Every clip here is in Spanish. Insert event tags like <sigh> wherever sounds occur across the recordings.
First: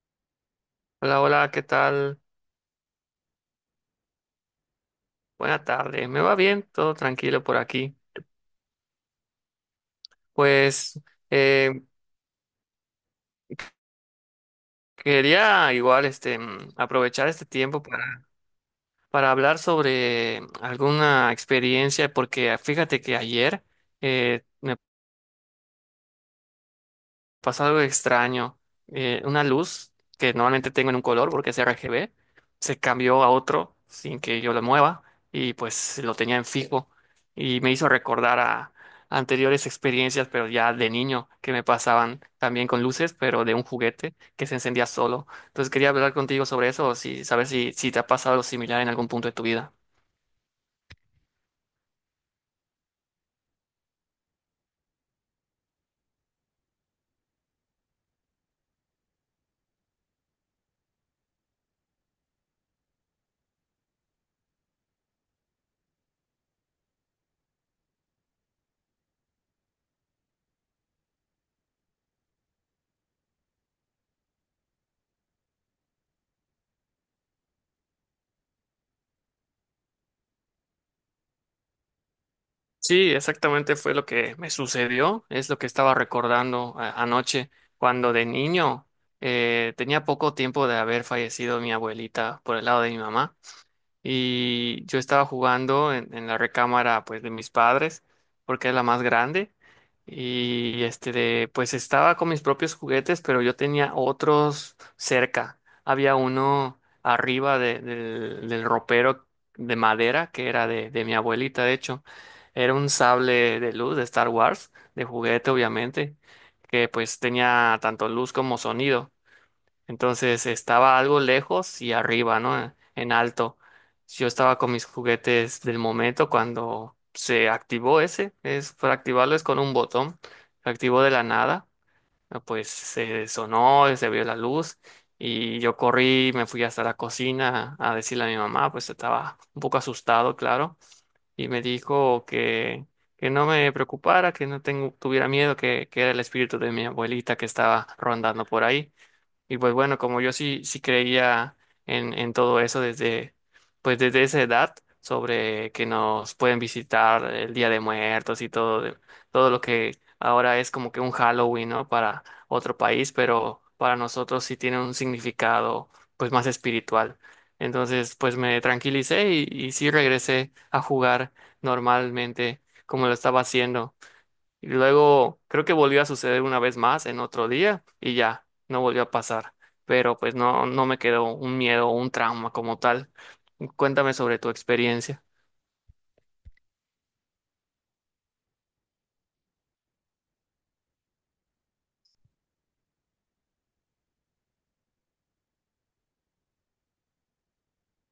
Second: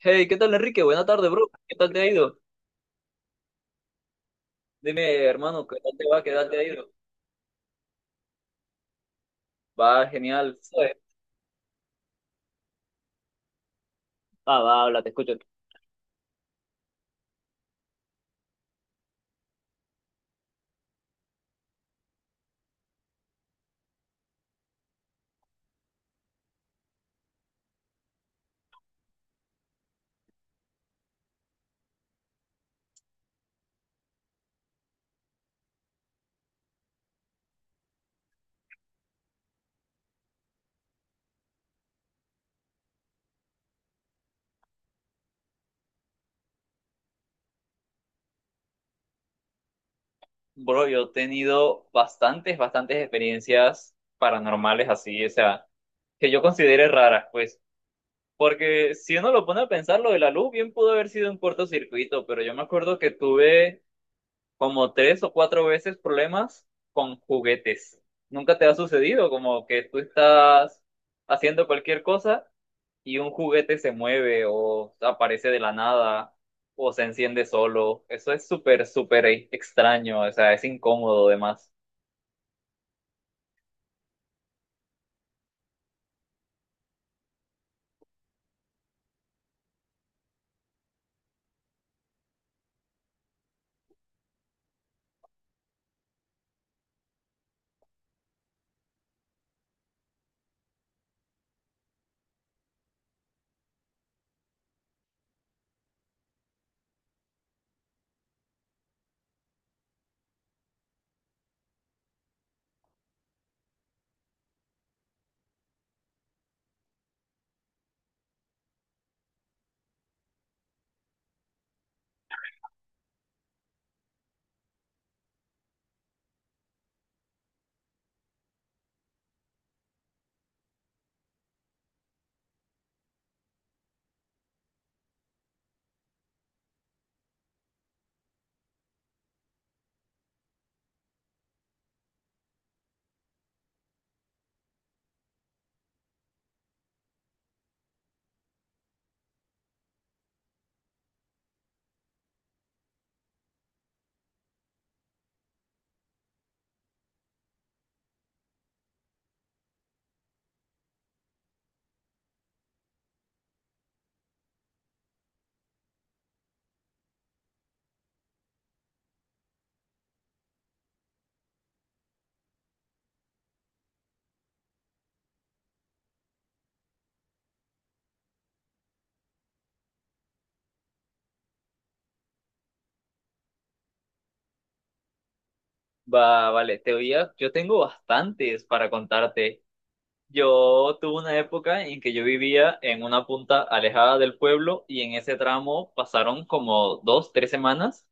Hey, ¿qué tal, Enrique? Buena Hola, tarde, bro. hola, ¿qué ¿Qué tal te ha tal? ido? Dime, Buena hermano, ¿qué tal te tarde. ¿Me va? ¿Qué va tal te ha bien? ido? Todo tranquilo por aquí. Va, genial. Joder. Pues eh, Ah, va, habla, te escucho. quería igual aprovechar este tiempo para hablar sobre alguna experiencia, porque fíjate que ayer eh, pasa algo extraño. Una luz que normalmente tengo en un color porque es RGB, se cambió a otro sin que yo lo mueva y pues lo tenía en fijo y me hizo recordar a anteriores experiencias, pero ya de niño, que me pasaban también con luces, pero de un juguete que se encendía solo. Entonces quería hablar contigo sobre eso, o si saber si te ha pasado algo similar en algún punto de tu vida. Bro, yo he tenido bastantes, bastantes experiencias paranormales así, o sea, que yo considere raras, pues. Porque si uno lo pone a pensar, lo de la luz bien pudo haber sido un cortocircuito, pero yo me acuerdo que tuve como tres o cuatro veces problemas con juguetes. ¿Nunca te ha sucedido como que tú estás haciendo cualquier cosa y un juguete se mueve o aparece de la nada o se enciende solo? Eso es súper, súper extraño, o sea, es incómodo además. Sí, exactamente fue lo que me sucedió, es lo que estaba recordando anoche, cuando de niño tenía poco tiempo de haber fallecido mi abuelita por el lado de mi mamá y yo estaba jugando en la recámara pues de mis padres porque es la más grande y pues estaba con mis propios juguetes pero yo tenía otros cerca, había uno arriba del ropero de madera que era de mi abuelita, de hecho era un sable de luz de Star Wars, de juguete obviamente, que pues tenía tanto luz como sonido. Entonces estaba algo lejos y arriba, ¿no? En alto. Yo estaba con mis juguetes del momento cuando se activó ese. Es, para activarlo es con un botón. Se activó de la nada. Pues se sonó, se vio la luz. Y yo corrí, me fui hasta la cocina a decirle a mi mamá, pues estaba un poco asustado, claro. Y me dijo que no me preocupara, que no tengo, tuviera miedo, que era el espíritu de mi abuelita que estaba rondando por ahí. Y pues bueno, como yo sí creía en todo eso pues desde esa edad, sobre que nos pueden visitar el Día de Muertos y todo, todo lo que ahora es como que un Halloween, ¿no? Para otro país, pero para nosotros sí tiene un significado pues más espiritual. Entonces, pues me tranquilicé y sí regresé a jugar normalmente como lo estaba haciendo. Y luego creo que volvió a suceder una vez más en otro día y ya, no volvió a pasar. Pero pues no, no me quedó un miedo o un trauma como tal. Cuéntame sobre tu experiencia. Va, vale, yo tengo bastantes para contarte. Yo tuve una época en que yo vivía en una punta alejada del pueblo y en ese tramo pasaron como dos, tres semanas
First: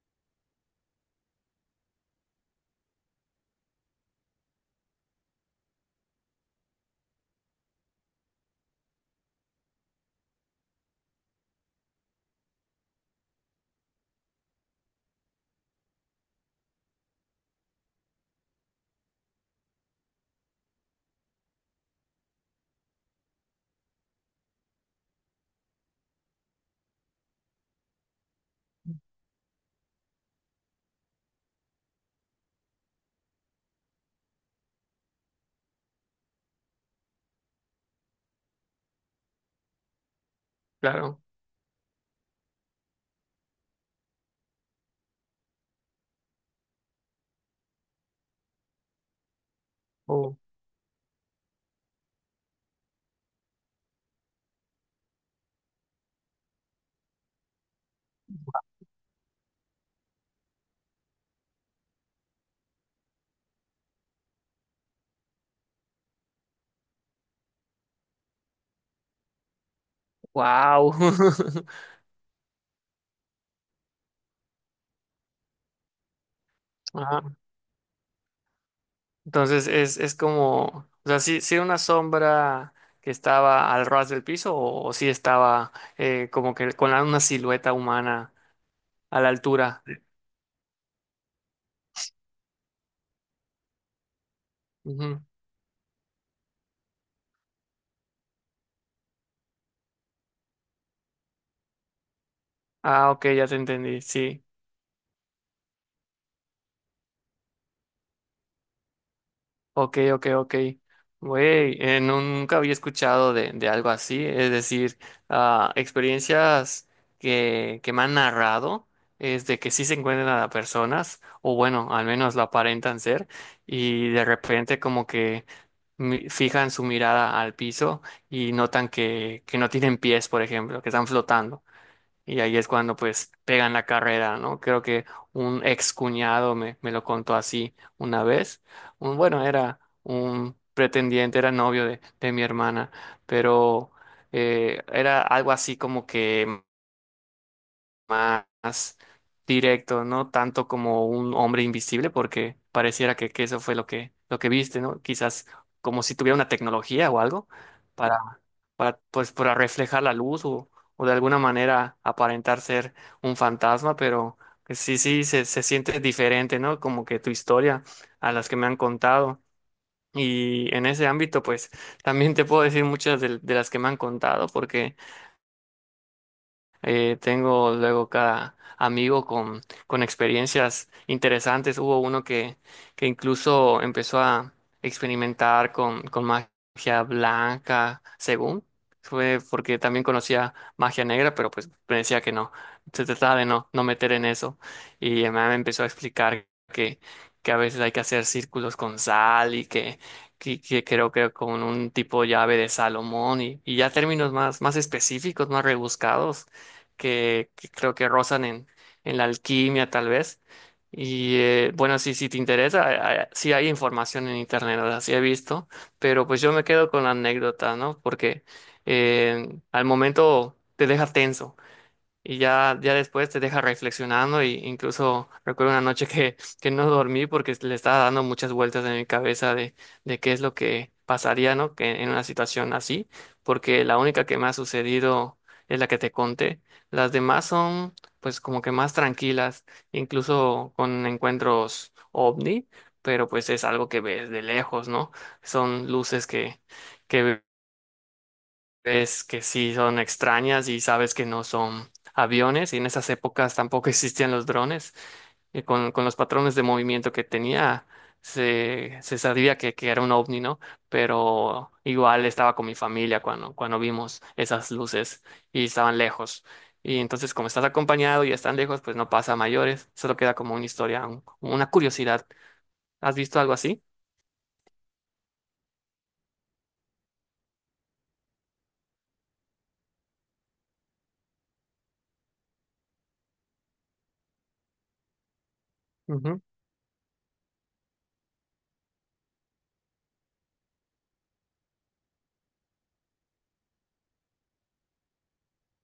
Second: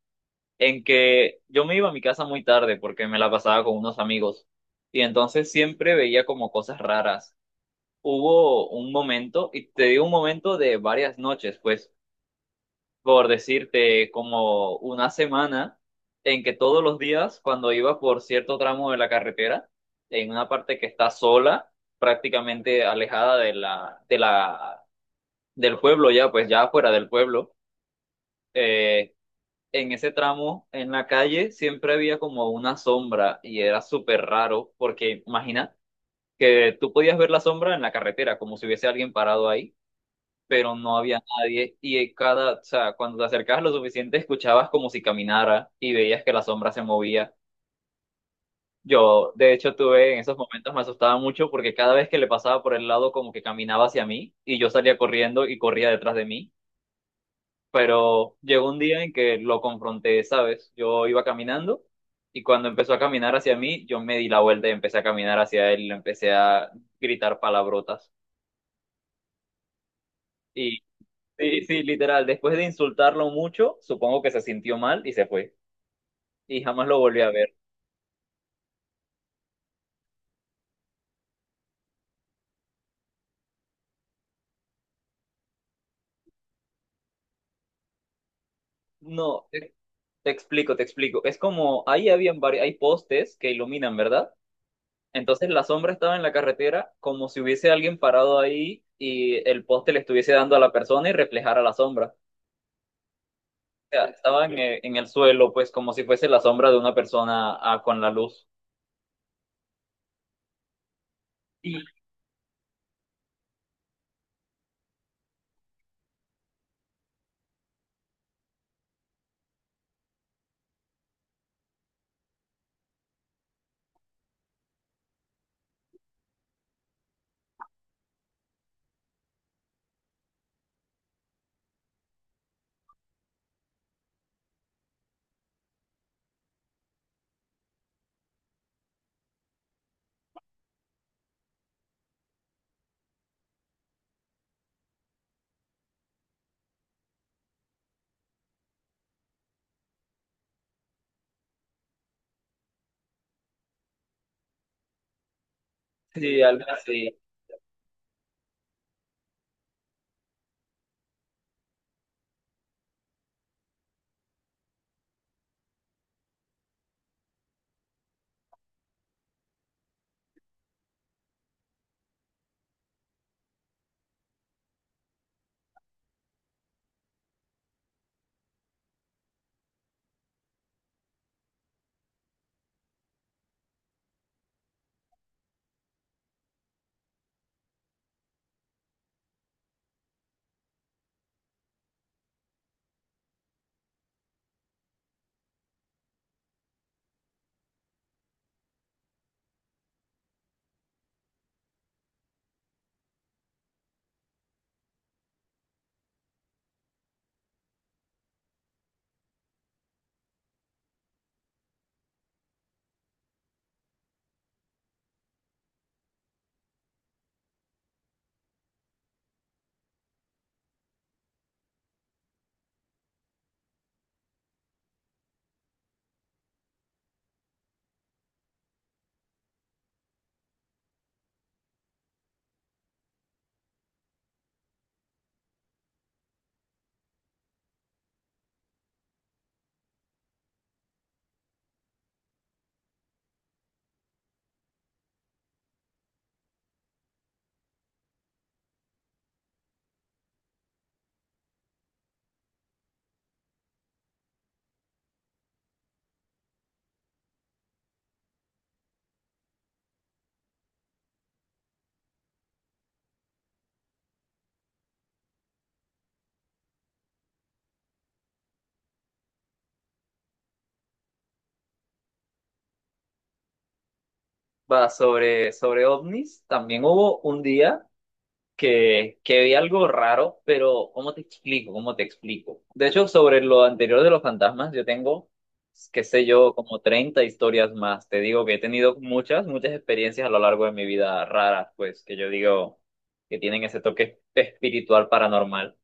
en que yo me iba a mi casa muy tarde porque me la pasaba con unos amigos y entonces siempre veía como cosas raras. Hubo un momento, y te digo un momento de varias noches, pues, por decirte, como una semana en que todos los días, cuando iba por cierto tramo de la carretera, en una parte que está sola, prácticamente alejada de la, del pueblo ya, pues ya fuera del pueblo, eh, en ese tramo, en la calle, siempre había como una sombra y era súper raro porque imagina que tú podías ver la sombra en la carretera, como si hubiese alguien parado ahí, pero no había Claro. nadie y en cada, o sea, cuando te acercabas lo suficiente escuchabas como si caminara y veías que la sombra se movía. Yo, de hecho, tuve en esos Oh, momentos me asustaba mucho porque cada vez que le pasaba por el lado como que caminaba hacia mí y yo salía corriendo y corría detrás de mí, pero llegó un día en que lo confronté, ¿sabes? Yo iba caminando y cuando empezó a caminar hacia mí, yo me di la vuelta y empecé a caminar hacia él y le empecé a gritar palabrotas. Y wow. sí, <laughs> sí, literal, después de insultarlo mucho, supongo que se sintió mal y se fue. Y jamás lo volví Ajá. a ver. Entonces es como, o sea, si una sombra que estaba al ras del piso o, si estaba como que con una silueta humana a la No, te, altura. te explico, te explico. Es como, ahí habían varios, hay postes que iluminan, ¿verdad? Ujú. Entonces la sombra estaba en la carretera como si hubiese alguien parado ahí y el poste le estuviese dando a la persona y reflejara la sombra. Ah, ok, ya te entendí, Sea, sí. estaban en el suelo, pues como si fuese la sombra de una persona, ah, con la luz. Ok, ok, ok. Güey, Y nunca había escuchado de algo así. Es decir, ah, experiencias que me han narrado, es de que sí se encuentran a personas, o bueno, al menos lo aparentan ser, y de repente como que fijan su mirada al piso y notan que no tienen pies, por ejemplo, que están flotando. Y ahí es cuando pues pegan la carrera, ¿no? Creo que un ex cuñado me lo contó así una vez. Un, bueno, era un pretendiente, era novio de mi hermana, pero era algo así como que más directo, no tanto como un hombre invisible, porque pareciera que eso fue lo que viste, ¿no? Quizás como si tuviera sí, una algo tecnología así. o algo para, pues, para reflejar la luz o de alguna manera aparentar ser un fantasma, pero que se siente diferente, ¿no? Como que tu historia a las que me han contado. Y en ese ámbito, pues también te puedo decir muchas de las que me han contado, porque tengo luego cada amigo con experiencias interesantes. Hubo uno que incluso empezó a experimentar con magia blanca, según. Fue porque también conocía magia negra, pero pues me decía que no. Se trataba de no, no meter en eso. Y mi mamá me empezó a explicar que, que a veces hay que hacer círculos con sal y que creo que con un tipo llave de Salomón y ya términos más específicos, más rebuscados que creo que rozan en la alquimia tal vez. Y bueno, sí, si te interesa, sí hay información en internet, o sea, sí he visto, pero pues yo me quedo con la anécdota, ¿no? Porque al momento te deja tenso y ya, ya después te deja reflexionando y incluso recuerdo una noche que no dormí porque le estaba dando muchas vueltas en mi cabeza de qué es lo que pasaría, ¿no? Que en una situación así, porque la única que me ha sucedido es la que te conté. Las demás son pues como que más tranquilas, incluso con encuentros ovni, pero pues es algo que ves de lejos, ¿no? Son luces que es que sí son extrañas y sabes que no son aviones y en esas épocas tampoco <laughs> existían los drones. Y con los patrones de movimiento que tenía, se sabía que era un ovni, ¿no? Pero igual estaba con mi familia cuando vimos esas luces y estaban lejos. Y entonces, como estás acompañado y están lejos, pues no pasa a mayores, solo queda como una historia, una curiosidad. ¿Has visto algo así? Va sobre, sobre ovnis. También hubo un día que vi algo raro, pero ¿cómo te explico? ¿Cómo te explico? De hecho, sobre lo anterior de los fantasmas, yo tengo, qué sé Ujú. yo, como 30 historias más. Te digo que he tenido muchas, muchas experiencias a lo largo de mi vida raras, pues que yo digo que tienen ese toque espiritual paranormal.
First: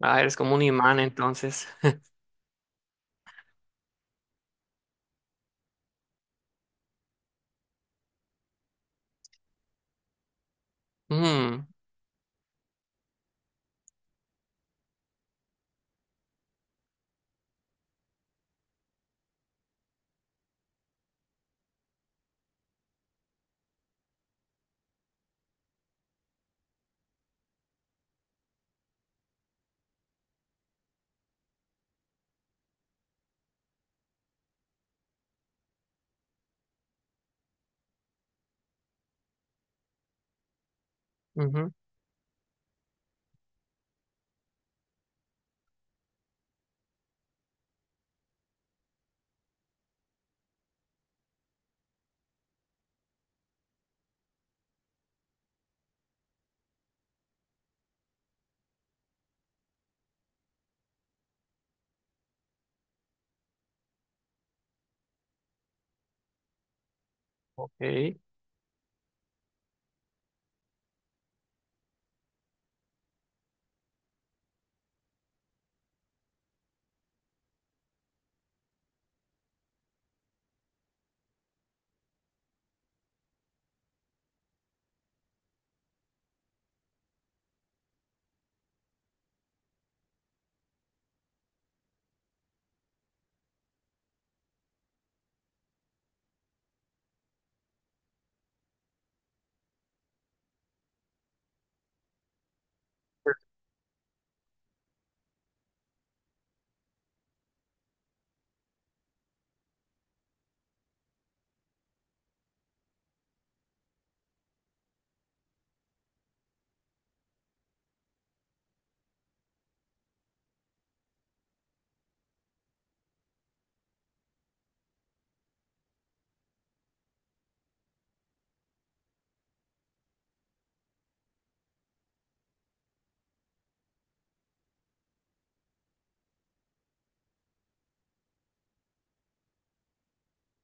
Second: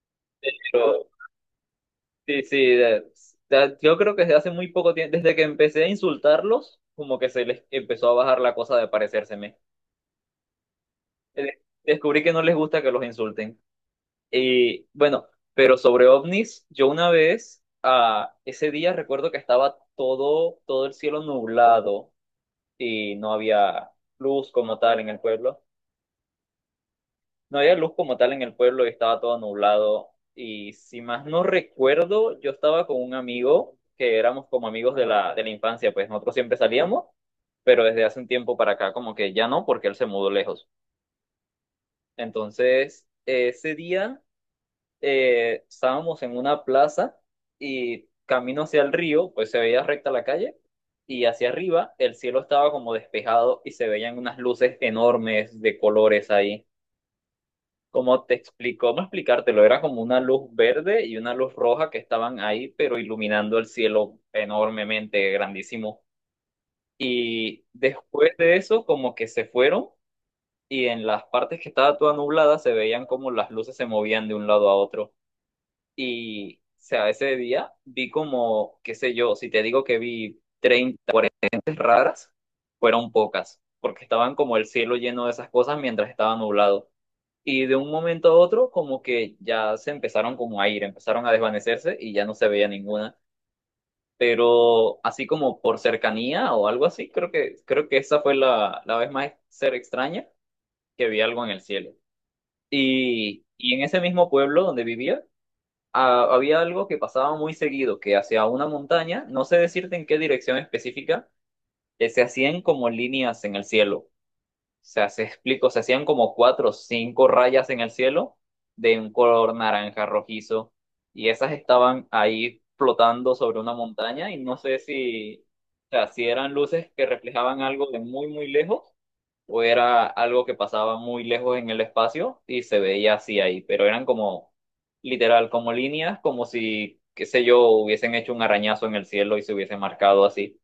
Ah, eres como un imán Pero entonces. <laughs> sí, sí, yo creo que desde hace muy poco tiempo, desde que empecé a insultarlos, como que se les empezó a bajar la cosa de parecérseme. Mm, Descubrí que no les gusta que los insulten. Y bueno, pero sobre ovnis, yo una vez, ah, ese día recuerdo que estaba todo, todo el cielo nublado y no había luz como tal en el pueblo. No había luz como tal en el pueblo y estaba todo nublado. Y si más no recuerdo, yo estaba con un amigo que éramos como amigos de la infancia, pues nosotros siempre salíamos, pero desde hace un tiempo para acá como que ya no, porque él se mudó lejos. ujú, Entonces, ese día estábamos en una plaza y camino hacia el río, pues se veía recta la calle y hacia arriba el cielo estaba como despejado y se veían unas luces enormes de colores ahí, como te explicó, no explicártelo, era como una luz verde y una luz roja que estaban ahí, pero iluminando el cielo enormemente, grandísimo. Y ok. después de eso, como que se fueron y en las partes que estaba toda nublada se veían como las luces se movían de un lado a otro. Y, o sea, ese día vi como, qué sé yo, si te digo que vi 30, luces raras, fueron pocas, porque estaban como el cielo lleno de esas cosas mientras estaba nublado. Y de un momento a otro, como que ya se empezaron como a ir, empezaron a desvanecerse y ya no se veía ninguna. Pero así como por cercanía o algo así, creo que esa fue la vez más ser extraña que vi algo en el cielo. Y en ese mismo pueblo donde vivía, ah, había algo que pasaba muy seguido, que hacia una montaña, no sé decirte en qué dirección específica, se hacían como líneas en el cielo, sea, se explico, se hacían como cuatro o cinco rayas en el cielo de un color naranja rojizo y esas estaban ahí flotando sobre una montaña y no sé si, o sea, si eran luces que reflejaban algo de muy, muy lejos o era algo que pasaba muy lejos en el espacio y se veía así ahí, pero eran como literal, como líneas, como si, qué sé yo, hubiesen hecho un arañazo en el cielo y se hubiese marcado así.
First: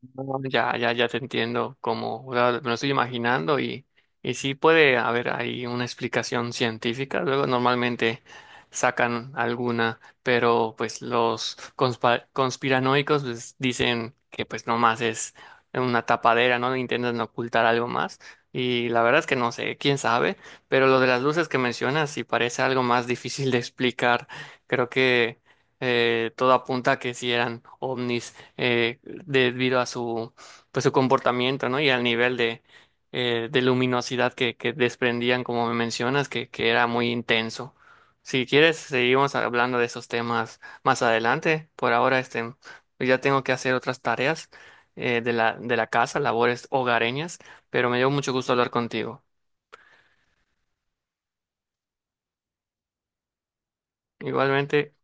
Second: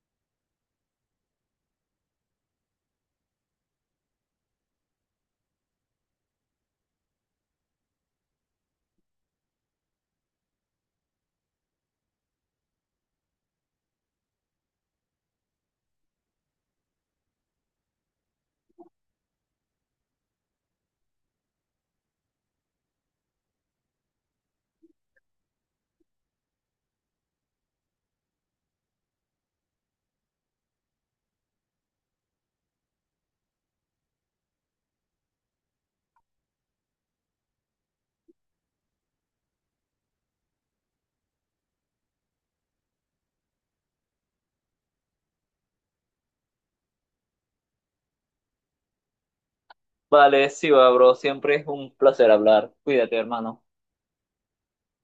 No, ya, ya, ya te entiendo, como me lo estoy imaginando y sí puede haber ahí una explicación científica, luego normalmente sacan alguna, pero pues los conspiranoicos pues, dicen que pues nomás es una tapadera, ¿no? Intentan ocultar algo más y la verdad es que no sé, quién sabe, pero lo de las luces que mencionas sí parece algo más <laughs> difícil de explicar, creo que todo apunta a que sí eran ovnis, debido a su, pues, su comportamiento, ¿no? Y al nivel de luminosidad que desprendían, como me mencionas, que era muy intenso. Si quieres, seguimos hablando de esos temas más adelante. Por ahora, pues, ya tengo que hacer otras tareas, de la casa, labores hogareñas, pero me dio mucho gusto hablar contigo. Vale, sí, va, bro, siempre es un placer hablar. Cuídate, hermano. Igualmente.